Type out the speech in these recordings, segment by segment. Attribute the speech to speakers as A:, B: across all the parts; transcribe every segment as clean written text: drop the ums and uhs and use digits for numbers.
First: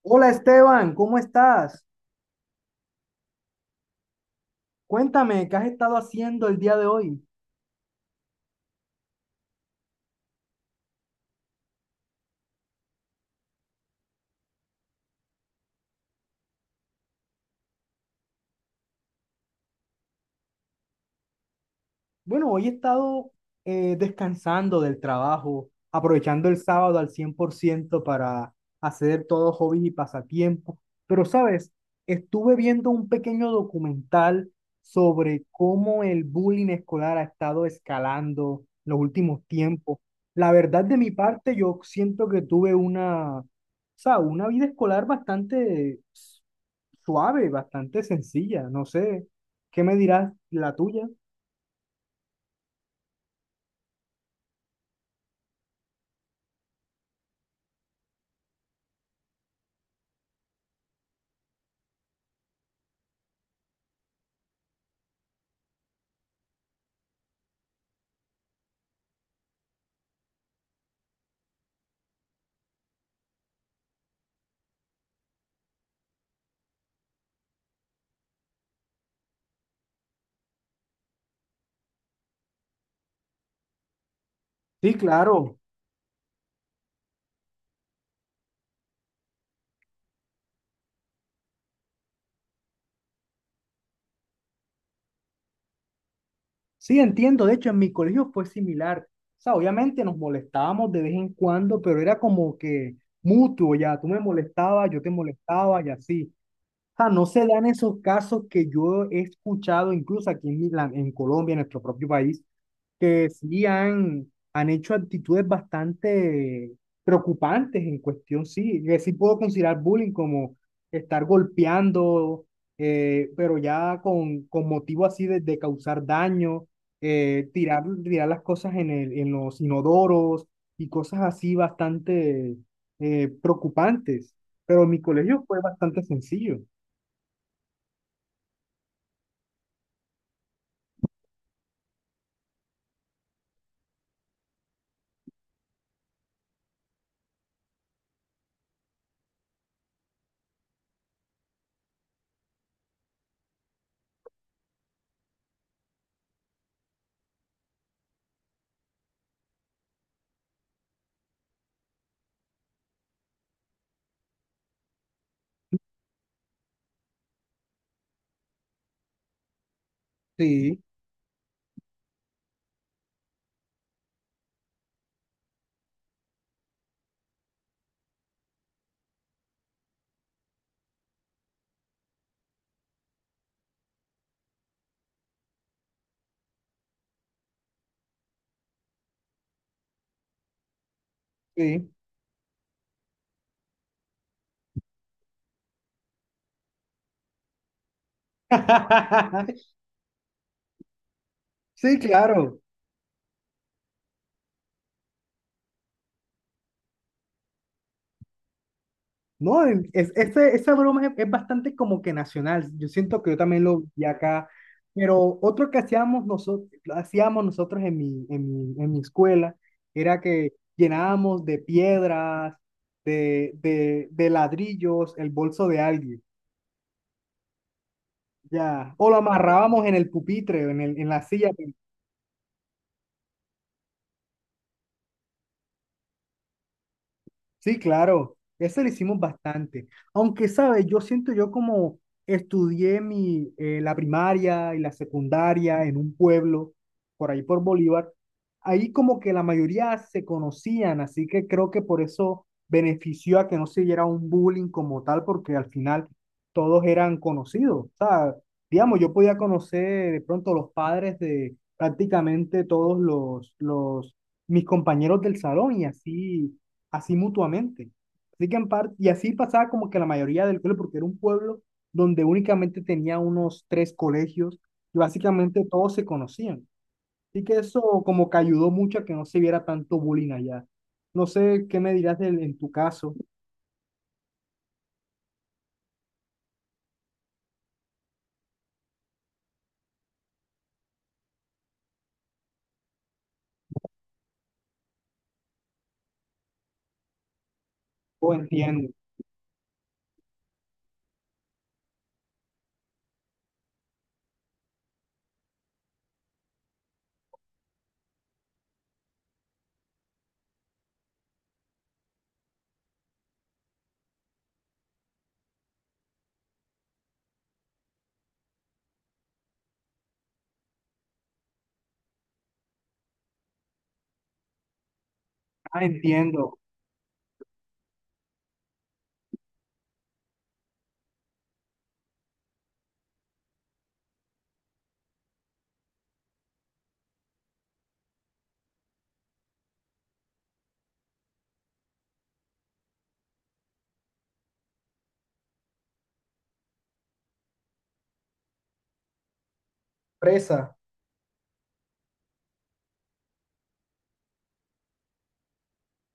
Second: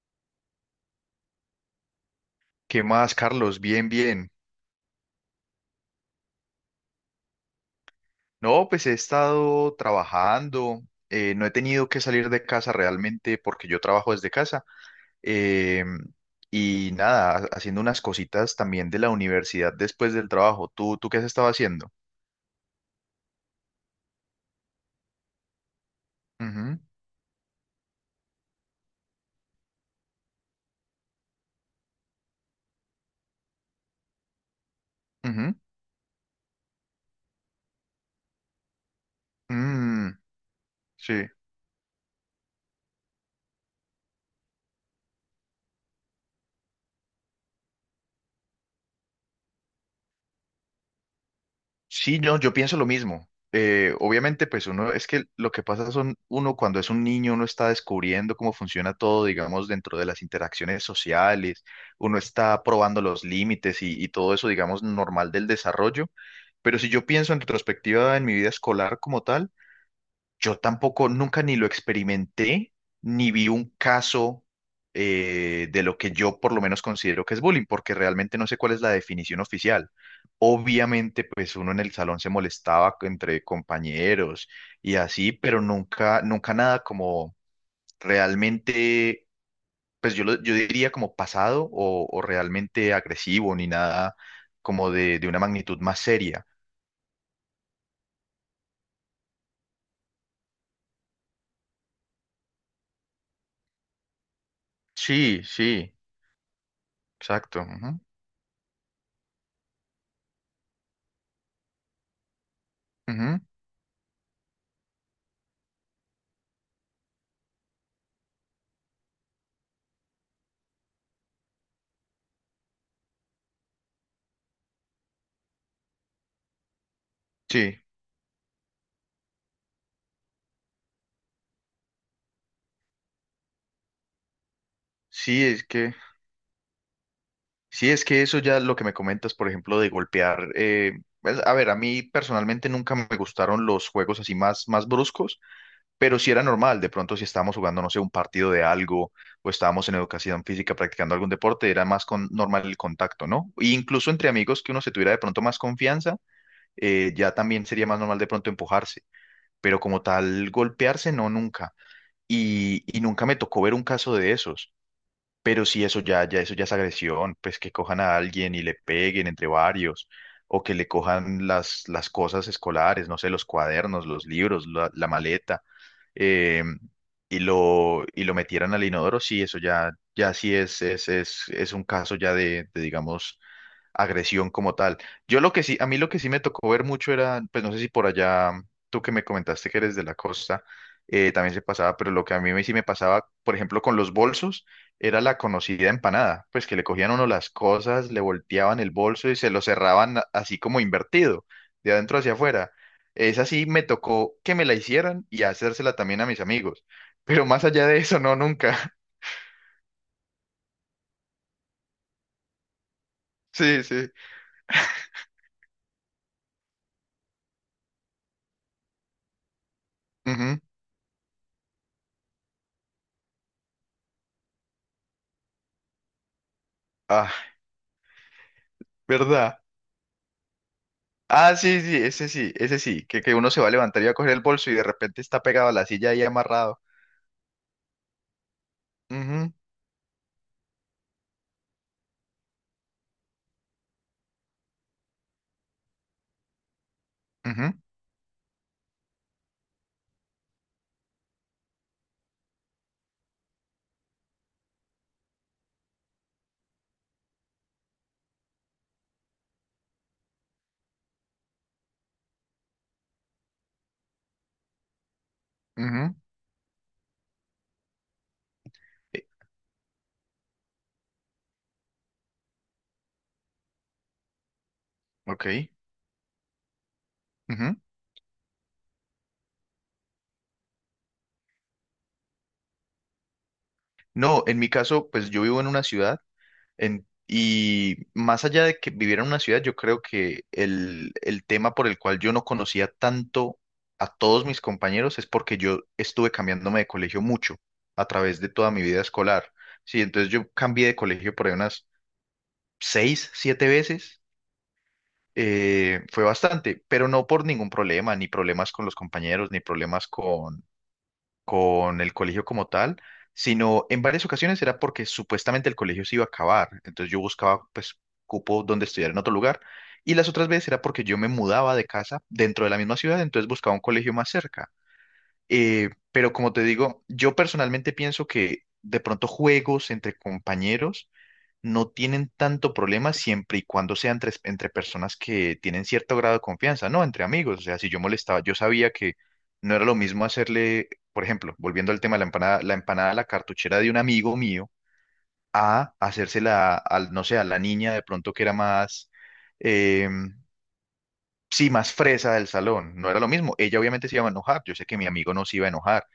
A: Hola Esteban, ¿cómo estás?
B: ¿Qué más, Carlos? Bien, bien.
A: Cuéntame, ¿qué has estado haciendo el día de hoy?
B: No, pues he estado trabajando, no he tenido que salir de casa realmente porque yo trabajo desde casa. eh, y nada, haciendo unas cositas también de la universidad después del trabajo. ¿Tú qué has estado haciendo?
A: Bueno, hoy he estado descansando del trabajo, aprovechando el
B: Ujú,
A: sábado al 100% para hacer todos hobbies y pasatiempos. Pero, ¿sabes? Estuve viendo un pequeño documental sobre
B: ujú,
A: cómo el bullying escolar ha estado escalando en los últimos tiempos.
B: mm,
A: La verdad, de mi
B: sí.
A: parte, yo siento que tuve una, o sea, una vida escolar bastante suave, bastante sencilla. No sé, ¿qué me dirás la tuya?
B: Sí, no, yo pienso lo mismo. Obviamente, pues uno, es que lo que pasa son, uno cuando es un niño, uno está descubriendo cómo funciona todo, digamos, dentro de las interacciones sociales, uno está probando los límites y todo eso, digamos, normal del desarrollo. Pero si yo pienso en retrospectiva en mi vida escolar como tal, yo tampoco, nunca ni lo experimenté, ni vi un caso de lo que yo por lo menos considero que es bullying, porque realmente no sé cuál es la definición oficial. Obviamente, pues uno en el salón se molestaba entre compañeros
A: Sí,
B: y así,
A: claro.
B: pero nunca, nunca nada como realmente, pues yo, yo diría como pasado o realmente agresivo, ni nada como de una magnitud más seria.
A: Sí, entiendo. De hecho, en mi colegio fue similar. O sea, obviamente nos molestábamos de vez en cuando, pero era como que mutuo ya. Tú me molestabas, yo te
B: Sí,
A: molestaba y
B: sí,
A: así sea, no se
B: exacto.
A: dan
B: Ujú,
A: esos casos que yo he escuchado, incluso aquí en, en Colombia, en nuestro propio país, que
B: ujú.
A: sí han, han hecho actitudes bastante preocupantes en cuestión, sí, que sí puedo considerar bullying como estar golpeando, pero ya con motivo así de causar daño,
B: Sí,
A: tirar las cosas en el, en los inodoros y cosas así bastante preocupantes. Pero en mi
B: sí,
A: colegio fue
B: es que...
A: bastante sencillo.
B: Sí, es que eso ya lo que me comentas, por ejemplo, de golpear. Pues, a ver, a mí personalmente nunca me gustaron los juegos así más, más bruscos, pero sí era normal. De pronto, si estábamos jugando, no sé, un partido de algo o estábamos en educación física practicando algún deporte, era más normal el contacto, ¿no? E incluso entre amigos que uno se tuviera de pronto más confianza, ya también sería más normal de pronto empujarse, pero como tal, golpearse, no, nunca. Y nunca me tocó ver un caso de esos. Pero si eso ya es agresión, pues que cojan a alguien y le peguen entre varios, o que
A: Sí,
B: le cojan las cosas escolares, no sé, los cuadernos, los libros, la maleta, eh, y lo metieran al inodoro, sí, eso ya, sí es un caso ya de, digamos, agresión como tal. Yo lo que sí, a mí lo que sí me tocó ver mucho era, pues no sé si por allá, tú que me comentaste que eres de la costa, también se
A: sí.
B: pasaba, pero lo que a mí sí me pasaba, por ejemplo, con los bolsos, era la conocida empanada, pues que le cogían a uno las cosas, le volteaban el bolso y se lo cerraban así como invertido, de
A: Sí,
B: adentro hacia
A: claro.
B: afuera. Esa sí me tocó que me la hicieran y hacérsela también a mis amigos. Pero más allá de eso, no, nunca.
A: No, esa broma es bastante como que nacional. Yo siento que yo también lo
B: Sí,
A: vi
B: sí.
A: acá. Pero otro que hacíamos nosotros en mi escuela era que
B: Ujú.
A: llenábamos de piedras, de ladrillos, el bolso de alguien.
B: Ah,
A: Ya. O lo
B: ¿verdad?
A: amarrábamos en el pupitre, en la silla.
B: Ah, sí, sí, ese sí, ese sí, que uno se va a levantar y va a coger el bolso y de repente está pegado a la silla ahí amarrado.
A: Sí, claro, ese lo hicimos
B: Ujú,
A: bastante. Aunque, ¿sabes? Yo siento yo como estudié mi, la primaria y la secundaria en un pueblo, por ahí por
B: ujú,
A: Bolívar, ahí como que la mayoría se conocían, así que creo que por eso benefició a que no se diera un bullying como tal, porque al final todos eran conocidos. O sea, digamos, yo podía conocer de pronto los padres de prácticamente los mis compañeros del salón y
B: ujú,
A: así así mutuamente. Así que en parte, y
B: eh,
A: así pasaba como que la mayoría del pueblo, porque era un pueblo donde únicamente tenía unos tres colegios y
B: ok.
A: básicamente todos se conocían. Así que
B: Ujú.
A: eso como que ayudó mucho a que no se viera tanto bullying allá. No sé qué me dirás en tu caso.
B: No, en mi caso, pues yo vivo en una ciudad y más allá de que viviera en una ciudad, yo creo que el tema por el cual yo no conocía tanto a todos mis compañeros es porque yo estuve cambiándome de colegio mucho a
A: Oh,
B: través de toda mi
A: entiendo.
B: vida escolar. Sí, entonces yo cambié de colegio por ahí unas seis, siete veces fue bastante, pero no por ningún problema, ni problemas con los compañeros, ni problemas con el colegio como tal, sino en varias ocasiones era porque supuestamente el colegio se iba a acabar, entonces yo buscaba pues cupo donde estudiar en otro lugar, y las otras veces era porque yo me mudaba de casa dentro de la misma ciudad, entonces buscaba un colegio más cerca.
A: Ah,
B: Pero como
A: entiendo.
B: te digo, yo personalmente pienso que de pronto juegos entre compañeros no tienen tanto problema siempre y cuando sean entre personas que tienen cierto grado de confianza, no entre amigos. O sea, si yo molestaba, yo sabía que no era lo mismo hacerle, por ejemplo, volviendo al tema de la empanada a la cartuchera de un amigo mío, a hacérsela al, no sé, a la niña de pronto que era más, eh,
A: Presa.
B: sí, más fresa del salón. No era lo mismo. Ella obviamente se iba a enojar. Yo sé que mi amigo no se iba a enojar.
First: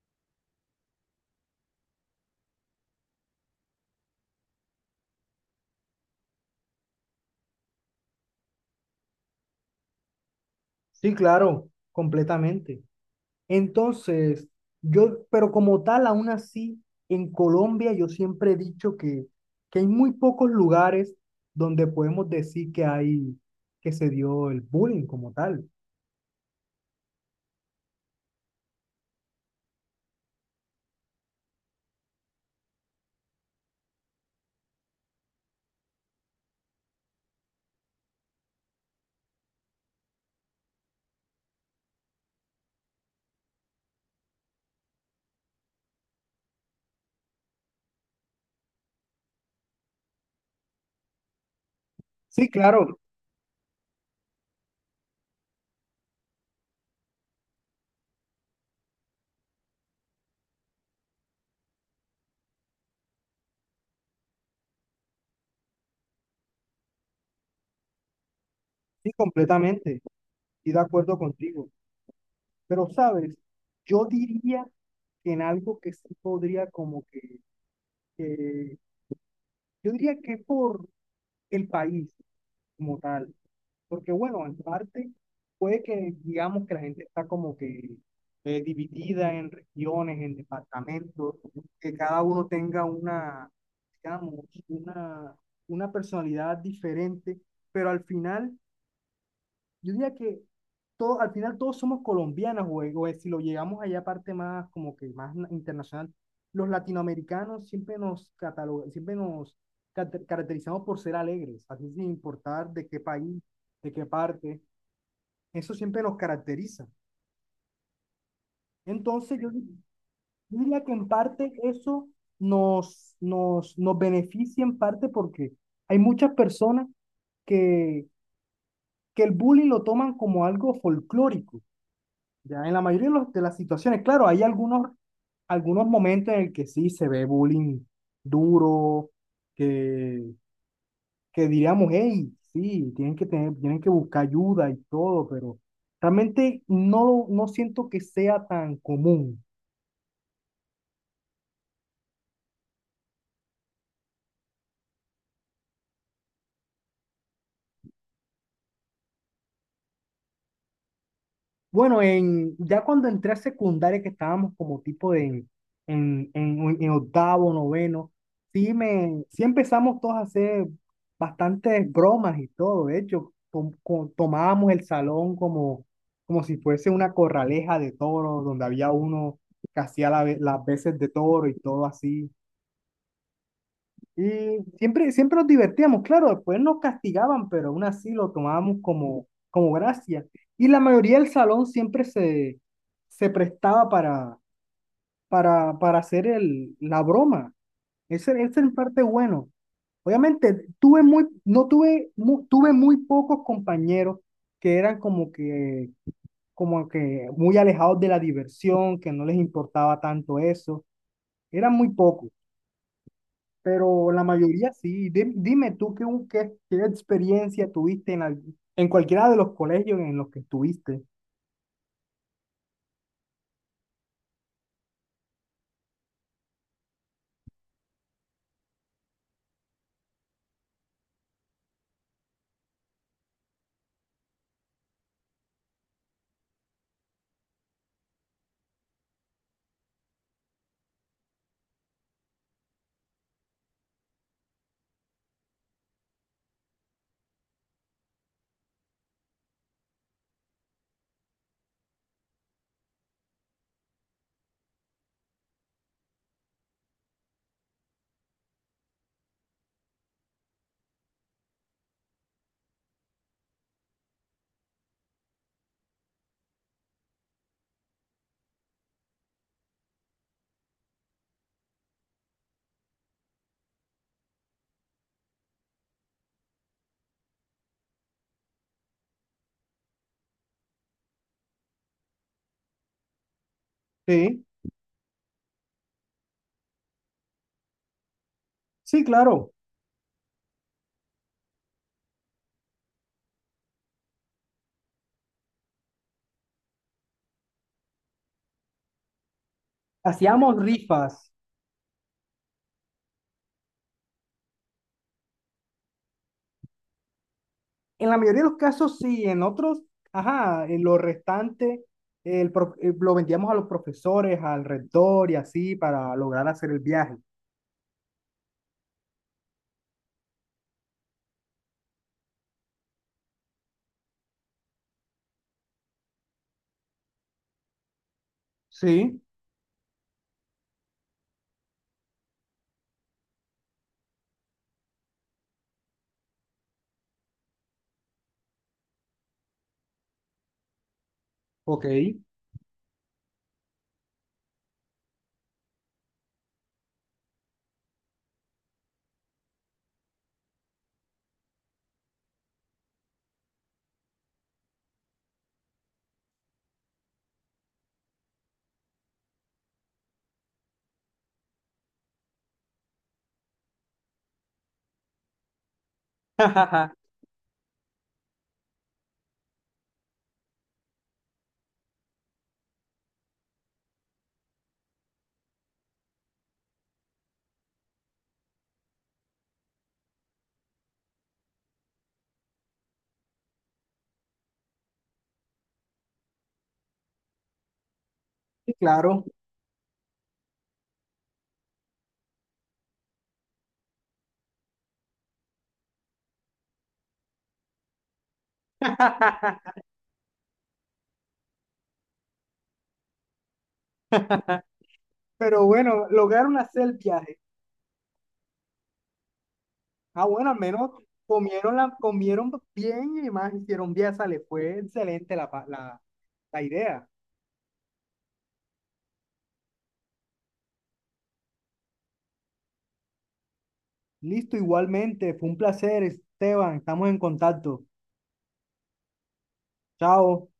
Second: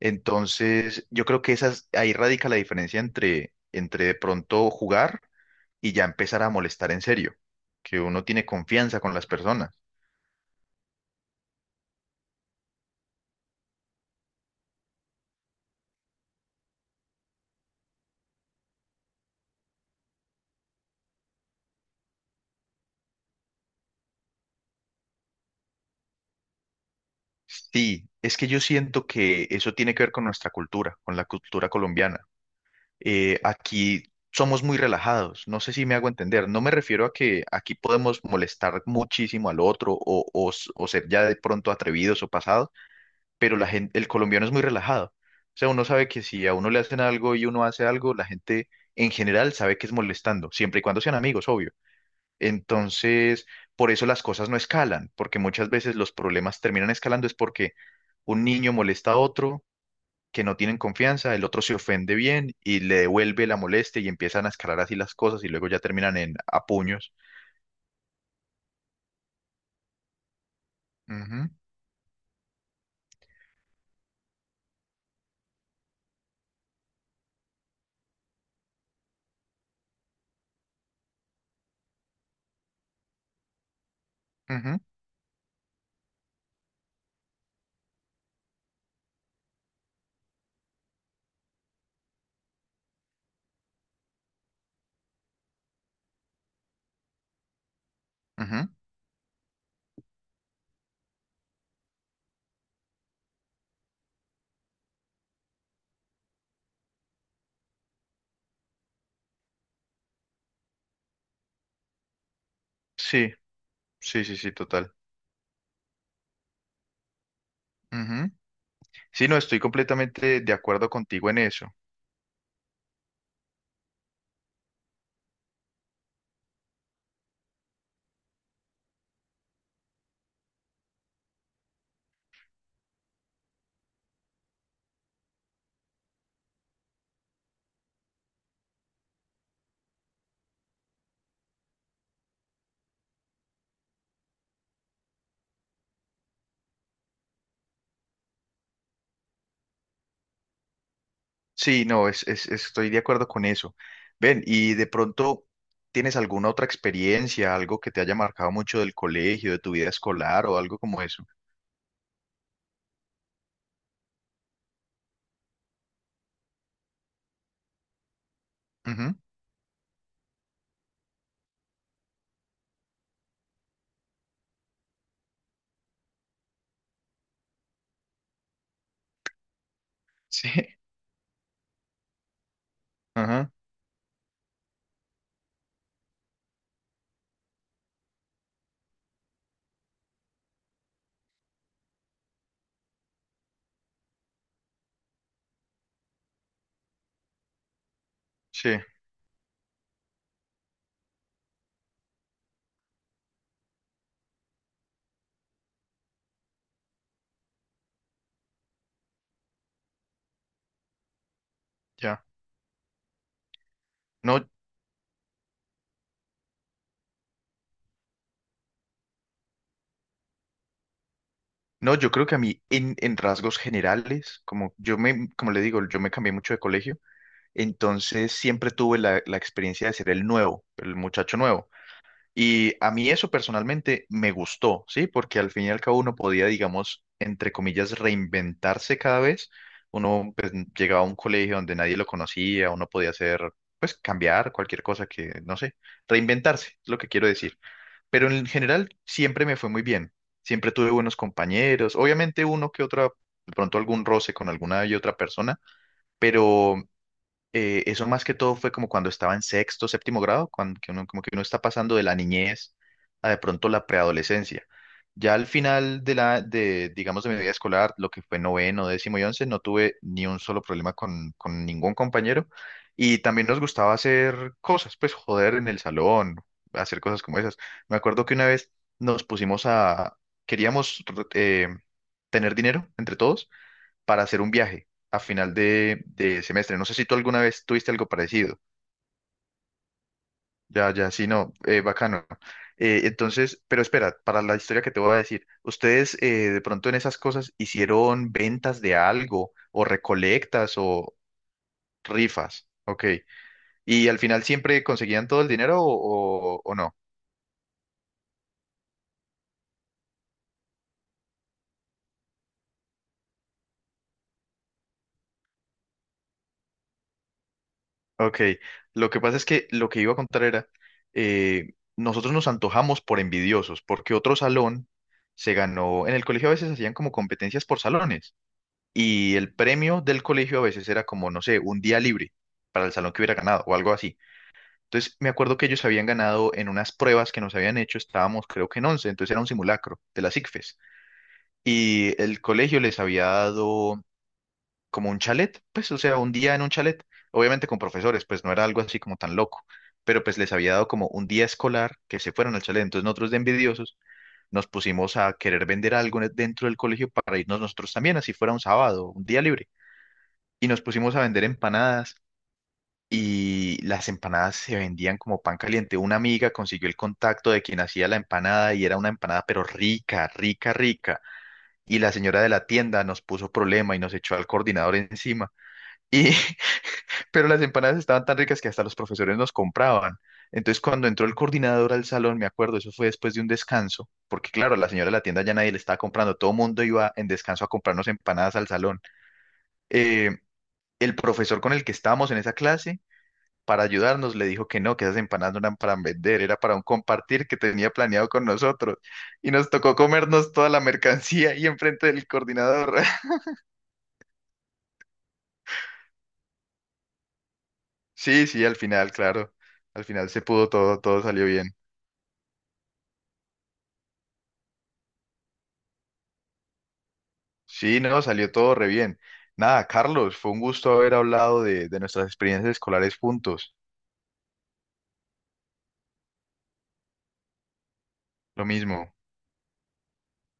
B: Entonces, yo creo que esas, ahí radica la diferencia entre, entre de pronto jugar y ya empezar a molestar en serio, que uno tiene confianza con las personas.
A: Sí, claro, completamente. Entonces, yo, pero como tal, aún así, en Colombia yo siempre he dicho que hay muy pocos lugares donde podemos decir que hay, que se dio el bullying como tal.
B: Sí, es que yo siento que eso tiene que ver con nuestra cultura, con la cultura colombiana. Aquí somos muy relajados, no sé si me hago entender, no me refiero a que aquí podemos molestar muchísimo al otro o ser ya de pronto atrevidos o pasados, pero la gente, el colombiano es muy relajado. O sea, uno sabe que si a uno le hacen algo y uno hace algo, la gente en general sabe que es molestando, siempre y cuando sean amigos, obvio.
A: Sí, claro,
B: Entonces, por eso las cosas no escalan, porque muchas veces los problemas terminan escalando es porque un niño molesta a otro que no tienen confianza, el otro se ofende bien y le devuelve la molestia y empiezan a escalar así las cosas y luego ya terminan en a puños.
A: sí, completamente, y de acuerdo
B: Ujú,
A: contigo. Pero, ¿sabes? Yo diría que en algo que sí podría como que, que- yo diría que por el país como tal. Porque bueno, en
B: ujú,
A: parte puede que digamos que la gente está como que dividida en regiones, en departamentos, que cada uno tenga una, digamos, una, una personalidad diferente, pero al final,
B: ujú.
A: yo diría que todo, al final todos somos colombianos, o si lo llegamos allá aparte más como que más internacional, los latinoamericanos siempre nos catalogan, siempre nos caracterizamos por ser alegres, así sin importar de qué
B: Sí,
A: país, de qué
B: sí, sí, sí,
A: parte.
B: total.
A: Eso siempre nos caracteriza.
B: Ujú. Sí, no,
A: Entonces, yo,
B: estoy
A: yo
B: completamente de
A: diría
B: acuerdo
A: que en
B: contigo en
A: parte
B: eso.
A: eso nos, nos, nos beneficia en parte porque hay muchas personas que, que el bullying lo toman como algo folclórico, ya en la mayoría de, de las situaciones. Claro, hay algunos, algunos momentos en el que sí se ve bullying duro, que, que diríamos, hey, sí, tienen que tener, tienen que buscar ayuda y todo, pero realmente no, no siento que sea tan común.
B: Sí, no, estoy de acuerdo con eso. Ven, y de pronto, ¿tienes alguna otra experiencia, algo que te haya marcado mucho del colegio, de tu vida escolar o algo como eso?
A: Bueno, en, ya cuando entré a secundaria, que estábamos como tipo de, en octavo, noveno, sí,
B: Ujú.
A: me, sí empezamos todos a hacer bastantes bromas y todo. De hecho, tomábamos el salón como, como si fuese una corraleja de toros, donde había uno que hacía la las
B: Sí,
A: veces de toro y todo así.
B: ajá,
A: Y siempre, siempre nos divertíamos, claro, después nos castigaban, pero aún así lo tomábamos como, como gracia. Y la mayoría del salón siempre se, se prestaba para hacer el, la broma. Ese es
B: sí,
A: el parte bueno. Obviamente, tuve muy, no tuve, mu- tuve muy pocos compañeros que eran como que muy alejados de la diversión, que no les importaba tanto eso. Eran muy
B: ya.
A: pocos pero la
B: No,
A: mayoría sí. Dime tú qué, qué, qué experiencia tuviste en, en cualquiera de los colegios en los que estuviste.
B: no, yo creo que a mí en rasgos generales, como yo me, como le digo, yo me cambié mucho de colegio, entonces siempre tuve la experiencia de ser el nuevo, el muchacho nuevo. Y a mí eso personalmente me gustó, ¿sí? Porque al fin y al cabo uno podía, digamos, entre comillas, reinventarse cada vez. Uno pues, llegaba a un colegio donde nadie lo conocía, uno podía hacer, pues, cambiar cualquier cosa que, no sé, reinventarse, es lo que quiero decir. Pero en general siempre me fue muy bien. Siempre tuve buenos compañeros. Obviamente uno que otra, de pronto algún roce con alguna y otra persona, pero eso más que todo fue como cuando estaba en sexto, séptimo grado, cuando que uno, como que uno está pasando de la niñez a de pronto la preadolescencia. Ya al final de, digamos, de mi vida escolar, lo que fue noveno, décimo y once, no tuve ni un solo problema con ningún compañero. Y también nos gustaba hacer cosas, pues joder en el salón, hacer cosas como esas. Me acuerdo que una vez nos pusimos a, queríamos eh, tener dinero entre todos para hacer
A: Sí,
B: un viaje a final de semestre. No sé si tú alguna vez tuviste algo parecido.
A: sí, claro.
B: Ya, ya, sí, no, bacano. Entonces, pero espera, para la historia que te voy a decir, ¿ustedes de pronto en esas cosas hicieron ventas de algo o
A: Hacíamos
B: recolectas o
A: rifas.
B: rifas? Ok. ¿Y al final siempre conseguían todo el dinero o no?
A: En la mayoría de los casos sí, en otros, ajá, en lo restante lo vendíamos a los profesores, al rector y así para lograr hacer el viaje.
B: Ok, lo que pasa es que lo que iba a contar era, nosotros nos antojamos por envidiosos, porque otro salón se ganó, en el colegio a veces hacían como competencias por salones,
A: Sí,
B: y el premio del colegio a veces era como, no sé, un día libre para el salón que hubiera ganado o algo así. Entonces me acuerdo que ellos habían ganado en unas pruebas que nos habían hecho, estábamos creo que en 11, entonces era un simulacro de las ICFES,
A: ok.
B: y el colegio les había dado como un chalet, pues, o sea, un día en un chalet, obviamente con profesores, pues no era algo así como tan loco, pero pues les había dado como un día escolar que se fueron al chalet, entonces nosotros de envidiosos nos pusimos a querer vender algo dentro del colegio para irnos nosotros también, así fuera un sábado, un día libre, y nos pusimos a vender empanadas. Y las empanadas se vendían como pan caliente. Una amiga consiguió el contacto de quien hacía la empanada y era una empanada pero rica, rica, rica. Y la señora de la tienda nos puso problema y nos echó al coordinador encima. Y, pero las empanadas estaban tan ricas que hasta los profesores nos compraban. Entonces, cuando entró el coordinador al salón, me acuerdo, eso fue después de un descanso, porque claro, la señora de la tienda ya nadie le estaba comprando, todo el mundo iba en descanso a comprarnos empanadas al
A: Sí,
B: salón.
A: claro.
B: Eh, el profesor con el que estábamos en esa clase, para ayudarnos, le dijo que no, que esas empanadas no eran para vender, era para un compartir que tenía planeado con nosotros. Y nos tocó comernos toda la mercancía ahí enfrente del coordinador.
A: Pero bueno, lograron hacer el viaje.
B: Sí, sí, al final, claro, al
A: Ah,
B: final se
A: bueno, al
B: pudo
A: menos
B: todo, todo salió bien.
A: comieron bien y más hicieron viaza. Le fue excelente la idea.
B: Sí, no, salió todo re bien. Nada, Carlos, fue un gusto haber hablado de nuestras experiencias escolares juntos.
A: Listo, igualmente. Fue un placer, Esteban. Estamos en contacto.
B: Lo mismo.
A: Chao.